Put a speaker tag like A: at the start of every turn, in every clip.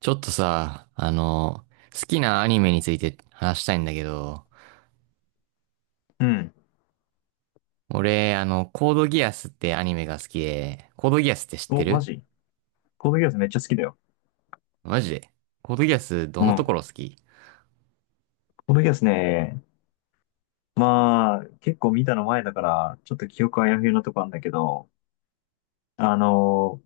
A: ちょっとさ、好きなアニメについて話したいんだけど、
B: うん。
A: 俺、コードギアスってアニメが好きで、コードギアスって知って
B: お、マ
A: る？
B: ジ。コードギアスめっちゃ好きだよ。
A: マジで？コードギアスど
B: う
A: んなとこ
B: ん。
A: ろ好き？
B: コードギアスね、まあ、結構見たの前だから、ちょっと記憶あやふやなとこあんだけど、あのー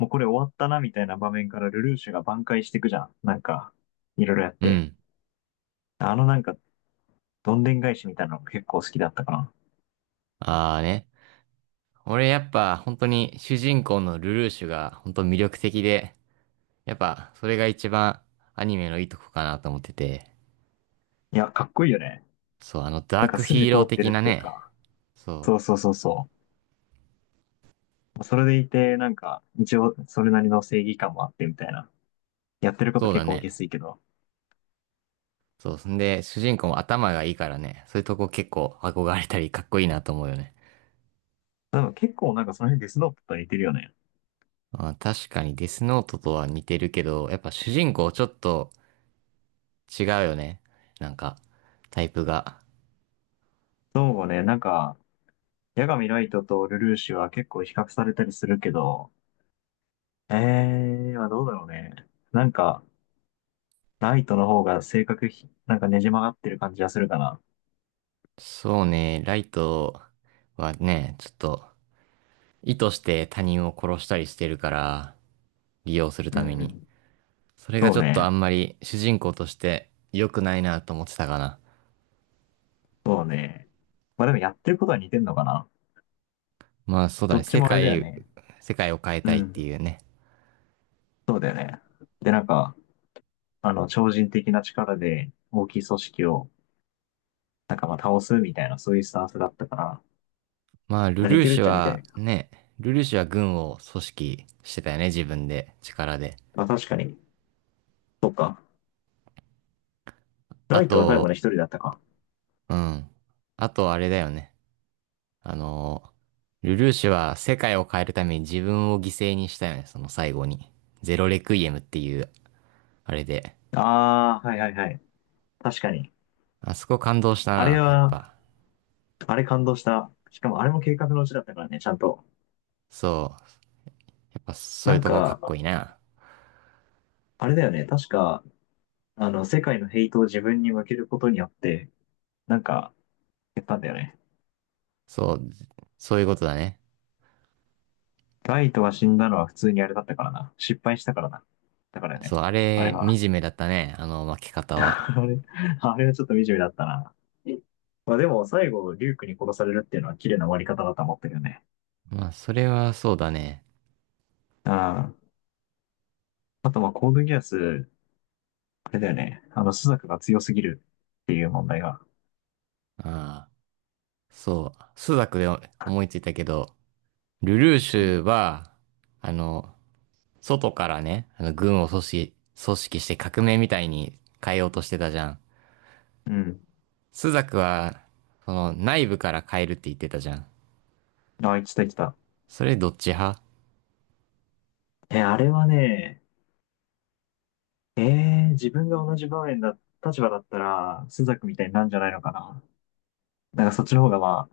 B: もうこれ終わったなみたいな場面からルルーシュが挽回していくじゃん。なんか、いろいろやっ
A: う
B: て。
A: ん。
B: あのなんか、どんでん返しみたいなのが結構好きだったかな。
A: あーね。俺やっぱ本当に主人公のルルーシュが本当魅力的で、やっぱそれが一番アニメのいいとこかなと思ってて、
B: いや、かっこいいよね。
A: そう、あの
B: な
A: ダ
B: ん
A: ー
B: か
A: クヒ
B: 筋
A: ー
B: 通
A: ロー
B: って
A: 的
B: るっ
A: な
B: ていう
A: ね、
B: か、
A: そう、
B: そうそうそうそう。それでいて、なんか、一応、それなりの正義感もあってみたいな。やってること
A: そう
B: 結
A: だ
B: 構下
A: ね。
B: 水けど、
A: そう。んで、主人公も頭がいいからね、そういうとこ結構憧れたりかっこいいなと思うよね。
B: なんか結構なんかその辺デスノートと似てるよね。
A: まあ、確かにデスノートとは似てるけど、やっぱ主人公ちょっと違うよね。なんか、タイプが。
B: そうね、なんか、八神ライトとルルーシュは結構比較されたりするけど、まあどうだろうね。なんか、ライトの方が性格ひ、なんかねじ曲がってる感じがするかな。
A: そうね、ライトはね、ちょっと意図して他人を殺したりしてるから、利用する
B: う
A: ために。
B: ん。
A: それが
B: そう
A: ちょっとあ
B: ね。
A: んまり主人公として良くないなと思ってたかな。
B: そうね。まあでもやってることは似てんのかな。
A: まあそうだ
B: ど
A: ね、
B: っち
A: 世
B: もあれだよ
A: 界、
B: ね。
A: 世界を変え
B: う
A: たいって
B: ん。
A: いうね。
B: そうだよね。で、なんか、あの、超人的な力で大きい組織を、なんかまあ倒すみたいな、そういうスタンスだったから、
A: まあ、ル
B: まあ似
A: ルー
B: てるっ
A: シュ
B: ちゃ似て
A: は
B: る。
A: ね、ルルーシュは軍を組織してたよね、自分で、力で。
B: まあ確かに。そっか。
A: あ
B: ライトは最後ね、
A: と、
B: 一人だったか。
A: うん。あと、あれだよね。あの、ルルーシュは世界を変えるために自分を犠牲にしたよね、その最後に。ゼロレクイエムっていう、あれで。
B: ああ、はいはいはい。確かに。
A: あそこ感動した
B: あれ
A: な、やっ
B: は、
A: ぱ。
B: あれ感動した。しかもあれも計画のうちだったからね、ちゃんと。
A: そう。やっぱそう
B: な
A: いう
B: ん
A: とこかっこ
B: か、
A: いいな。
B: あれだよね、確か、あの、世界のヘイトを自分に向けることによって、なんか、やったんだよね。
A: そう、そういうことだね。
B: ライトが死んだのは普通にあれだったからな。失敗したからな。だから
A: そ
B: ね、
A: う、あ
B: あれ
A: れ、
B: は。
A: 惨めだったね、あの負け 方は。
B: あれ、あれはちょっと惨めだったな。まあでも、最後、リュークに殺されるっていうのは綺麗な終わり方だと思ったけどね。
A: まあ、それはそうだね。
B: ああ。あと、まあ、コードギアス、あれだよね。あの、朱雀が強すぎるっていう問題が。
A: ああ。そう、スザクで思いついたけど、ルルーシ
B: うん。
A: ュは、あの、外からね、軍を組織、組織して革命みたいに変えようとしてたじゃん。
B: うん。
A: スザクは、その、内部から変えるって言ってたじゃん。
B: あ、来た来た。
A: それどっち派？
B: え、あれはね、え自分が同じ場面だ、立場だったら、朱雀みたいになんじゃないのかな。なんかそっちの方がま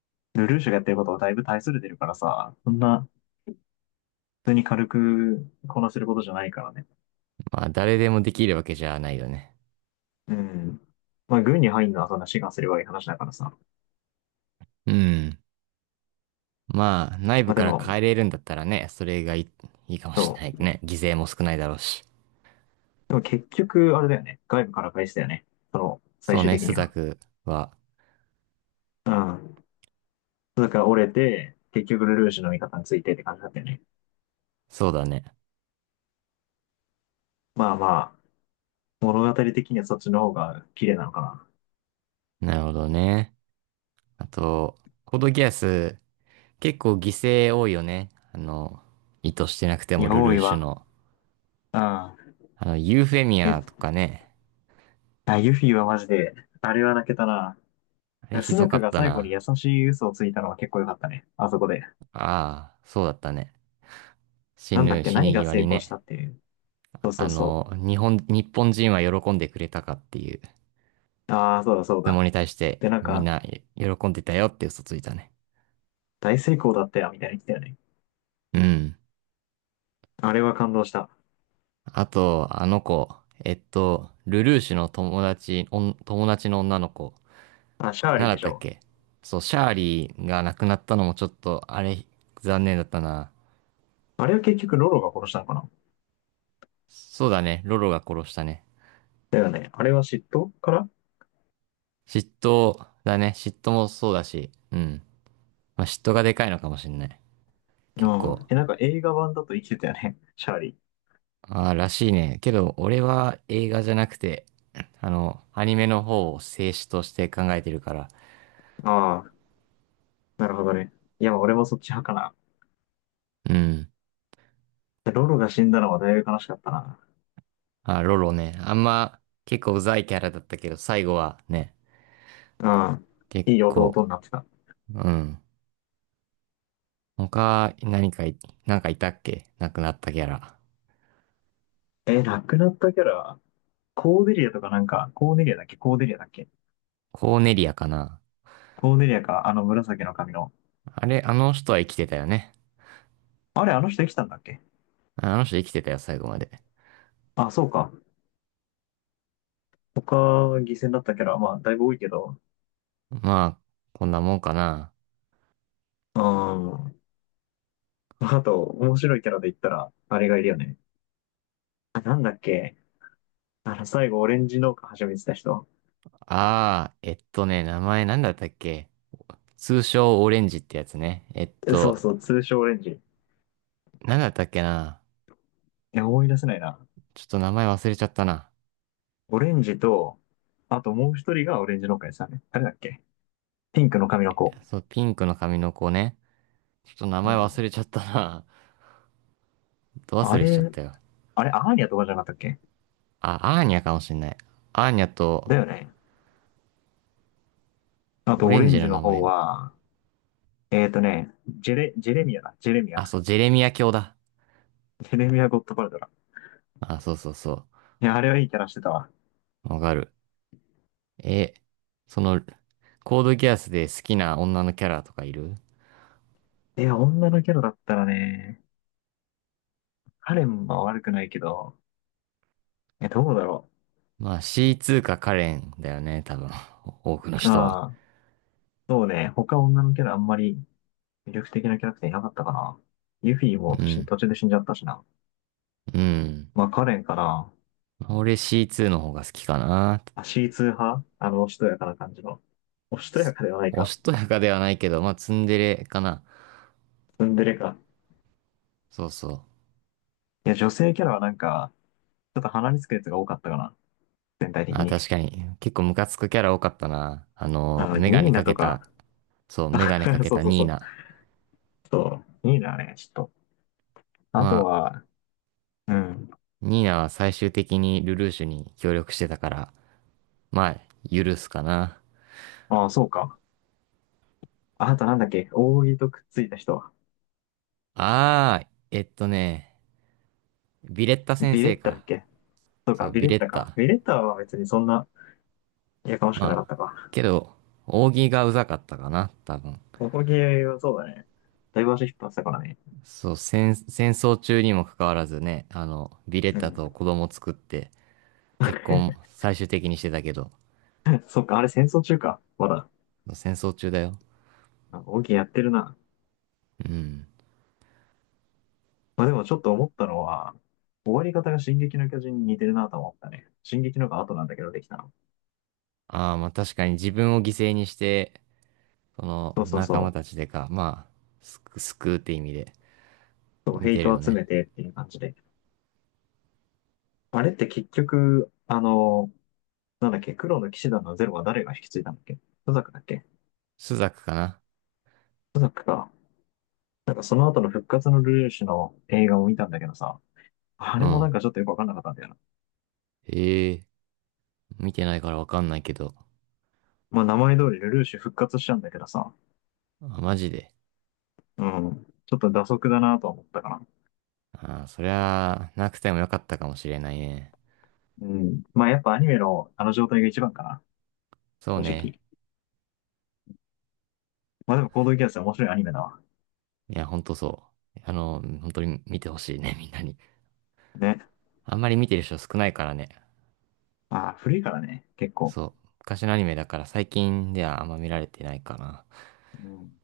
B: あ、ルルーシュがやってることはだいぶ大それてるからさ、そんな、普通に軽くこなせることじゃないからね。
A: まあ、誰でもできるわけじゃないよね。
B: うん。まあ、軍に入るのはそんな志願すればいい話だからさ。
A: うん。まあ、内
B: ま
A: 部
B: あで
A: から変
B: も、
A: えれるんだったらね、それがいい、いいかもしれ
B: そ
A: ない
B: う。
A: ね。犠牲も少ないだろうし。
B: でも結局、あれだよね。外部から返しだよね。その、
A: そ
B: 最
A: う
B: 終
A: ね、
B: 的
A: ス
B: に
A: ザ
B: は。
A: クは、
B: うん。だから折れて、結局ルルーシュの味方についてって感じだったよね。
A: そうだね。
B: まあまあ、物語的にはそっちの方が綺麗なのか
A: なるほどね。あと、コードギアス、結構犠牲多いよね。あの、意図してなくて
B: な。い
A: も
B: や、
A: ル
B: 多
A: ルー
B: い
A: シュ
B: わ。
A: の。
B: うん。
A: あの、ユーフェミア
B: え、
A: とかね。
B: あ、ユフィはマジで、あれは泣けたな。
A: あれ
B: ス
A: ひど
B: ザ
A: か
B: ク
A: っ
B: が
A: た
B: 最後に
A: な。
B: 優しい嘘をついたのは結構良かったね。あそこで。
A: ああ、そうだったね。
B: なんだっけ、
A: 死
B: 何
A: に
B: が
A: 際
B: 成
A: に
B: 功し
A: ね。
B: たっていう。そうそ
A: あ
B: うそ
A: の、日本人は喜んでくれたかっていう
B: う。ああ、そうだそう
A: 質
B: だ。
A: 問に対して、
B: で、なん
A: みん
B: か、
A: な喜んでたよって嘘ついたね。
B: 大成功だったよ、みたいに言ってたよね。
A: うん。
B: あれは感動した。
A: あと、あの子、ルルーシュの友達、おん友達の女の子。
B: あ、シャー
A: な
B: リ
A: ん
B: ー
A: だ
B: で
A: っ
B: し
A: たっ
B: ょ。
A: け？そう、シャーリーが亡くなったのもちょっと、あれ、残念だったな。
B: あれは結局ロロが殺したのかな。
A: そうだね、ロロが殺したね。
B: だよね。あれは嫉妬から。
A: 嫉妬だね、嫉妬もそうだし、うん。まあ、嫉妬がでかいのかもしんない。結
B: う
A: 構。
B: ん。え、なんか映画版だと生きてたよね。シャーリ
A: ああ、らしいね。けど、俺は映画じゃなくて、あの、アニメの方を静止として考えてるから。
B: ー。ああ、なるほどね。いや、俺もそっち派かな。
A: うん。
B: ロロが死んだのはだいぶ悲しかったな。
A: あ、ロロね。あんま、結構うざいキャラだったけど、最後はね、
B: うん。
A: 結
B: いい弟
A: 構、
B: になってた。
A: うん。他、何かい、なんかいたっけ亡くなったキャラ。
B: え、亡くなったキャラ、コーデリアとかなんか、コーデリアだっけ？コーデリアだっけ？
A: コーネリアかな？
B: コーデリアか、あの紫の髪の。
A: あれ、あの人は生きてたよね。
B: あれ、あの人生きたんだっけ？
A: あの人生きてたよ、最後まで。
B: あ、そうか。他、犠牲になったキャラ、まあ、だいぶ多いけど。
A: まあ、こんなもんかな。
B: うん。あと、面白いキャラで言ったら、あれがいるよね。あ、なんだっけ？あの、最後、オレンジ農家始めてた人。
A: あー、名前なんだったっけ？通称オレンジってやつね。
B: えそうそう、通称オレンジ。
A: なんだったっけな？
B: いや、思い出せないな。
A: ちょっと名前忘れちゃったな。
B: オレンジと、あともう一人がオレンジ農家でしたね。誰だっけ？ピンクの髪の子。
A: そう、ピンクの髪の子ね。ちょっと名
B: う
A: 前
B: ん。
A: 忘れちゃったな。ど忘
B: あ
A: れしちゃっ
B: れ、
A: たよ。
B: あれ、アーニャとかじゃなかったっけ？
A: あ、アーニャかもしんない。アーニャと、
B: だよね。あ
A: オ
B: と、オ
A: レン
B: レン
A: ジの
B: ジの
A: 名
B: 方
A: 前。
B: は、えっとね、ジェレ、ジェレミアだ。ジェレミア。
A: あ、そう、ジェレミア卿だ。
B: ジェレミア・ゴッドパルトだ。
A: あ、そうそうそう。
B: いや、あれはいいキャラしてたわ。
A: わかる。え、その、コードギアスで好きな女のキャラとかいる？
B: いや、女のキャラだったらね、カレンは悪くないけど、え、どうだろ
A: まあ C2 かカレンだよね、多分。多くの
B: う。
A: 人は。
B: ああ、そうね。他女のキャラあんまり魅力的なキャラクターいなかったかな。ユフィも
A: う
B: 途中
A: ん。
B: 途中で死んじゃったしな。
A: うん。
B: まあ、カレンかな。
A: 俺 C2 の方が好きかな。
B: あ、C2 派あの、おしとやかな感じの。おしとやかではない
A: お
B: か。
A: しとやかではないけど、まあツンデレかな。
B: ツンデレか。
A: そうそう。
B: いや、女性キャラはなんか、ちょっと鼻につくやつが多かったかな。全体的
A: あ、
B: に。
A: 確かに。結構ムカつくキャラ多かったな。あ
B: あ
A: の、
B: の、
A: メガ
B: ニ
A: ネ
B: ーナ
A: か
B: と
A: け
B: か。
A: た、そう、メガネか け
B: そう
A: た
B: そう
A: ニ
B: そ
A: ー
B: う。
A: ナ。
B: そう、ニーナはね、ちょっと。あと
A: まあ、
B: は、うん。
A: ニーナは最終的にルルーシュに協力してたから、まあ、許すかな。
B: ああ、そうか。あとなんだっけ。扇とくっついた人。
A: あー、ビレッタ先
B: ビレ
A: 生
B: ッタだっ
A: か。
B: け？そう
A: そ
B: か、
A: う、
B: ビ
A: ビ
B: レ
A: レ
B: ッタ
A: ッ
B: か。
A: タ。
B: ビレッタは別にそんな、やかましくなか
A: ま
B: っ
A: あ、
B: たか。
A: けど、扇がうざかったかな、多分。
B: 扇はそうだね。だいぶ足引っ張ってたからね。
A: そう、戦争中にもかかわらずね、あの、ビレッ
B: う
A: タと
B: ん。
A: 子供作って、結婚最終的にしてたけど、
B: そうか、あれ戦争中か。まだ。
A: 戦争中だよ。
B: あ扇やってるな。
A: うん。
B: まあでもちょっと思ったのは、終わり方が進撃の巨人に似てるなと思ったね。進撃のが後なんだけどできたの。
A: ああ、まあ確かに自分を犠牲にして、その
B: そうそう
A: 仲間
B: そう。
A: たちでか、まあ、救うって意味で、
B: そう、
A: 似
B: ヘイ
A: てる
B: ト
A: よ
B: 集め
A: ね。
B: てっていう感じで。あれって結局、あの、なんだっけ、黒の騎士団のゼロは誰が引き継いだんだっけ？トザクだっけ？
A: 朱雀かな？
B: トザクか。なんかその後の復活のルルーシュの映画を見たんだけどさ、あ
A: う
B: れもな
A: ん。
B: んかちょっとよくわかんなかったんだよな。
A: へえ。見てないからわかんないけど。
B: まあ名前通りルルーシュ復活しちゃうんだけどさ、
A: あ、マジで。
B: うん。ちょっと蛇足だなとは思ったかな。
A: ああ、そりゃ、なくてもよかったかもしれないね。
B: うん。まあやっぱアニメのあの状態が一番かな。
A: そう
B: 正
A: ね。
B: 直。まあでも、コードギアスは面白いアニメだわ。
A: いや、ほんとそう。あの、本当に見てほしいね、みんなに。
B: ね。
A: あんまり見てる人少ないからね。
B: ああ、古いからね、結構。
A: そう。昔のアニメだから最近ではあんま見られてないかな。
B: うん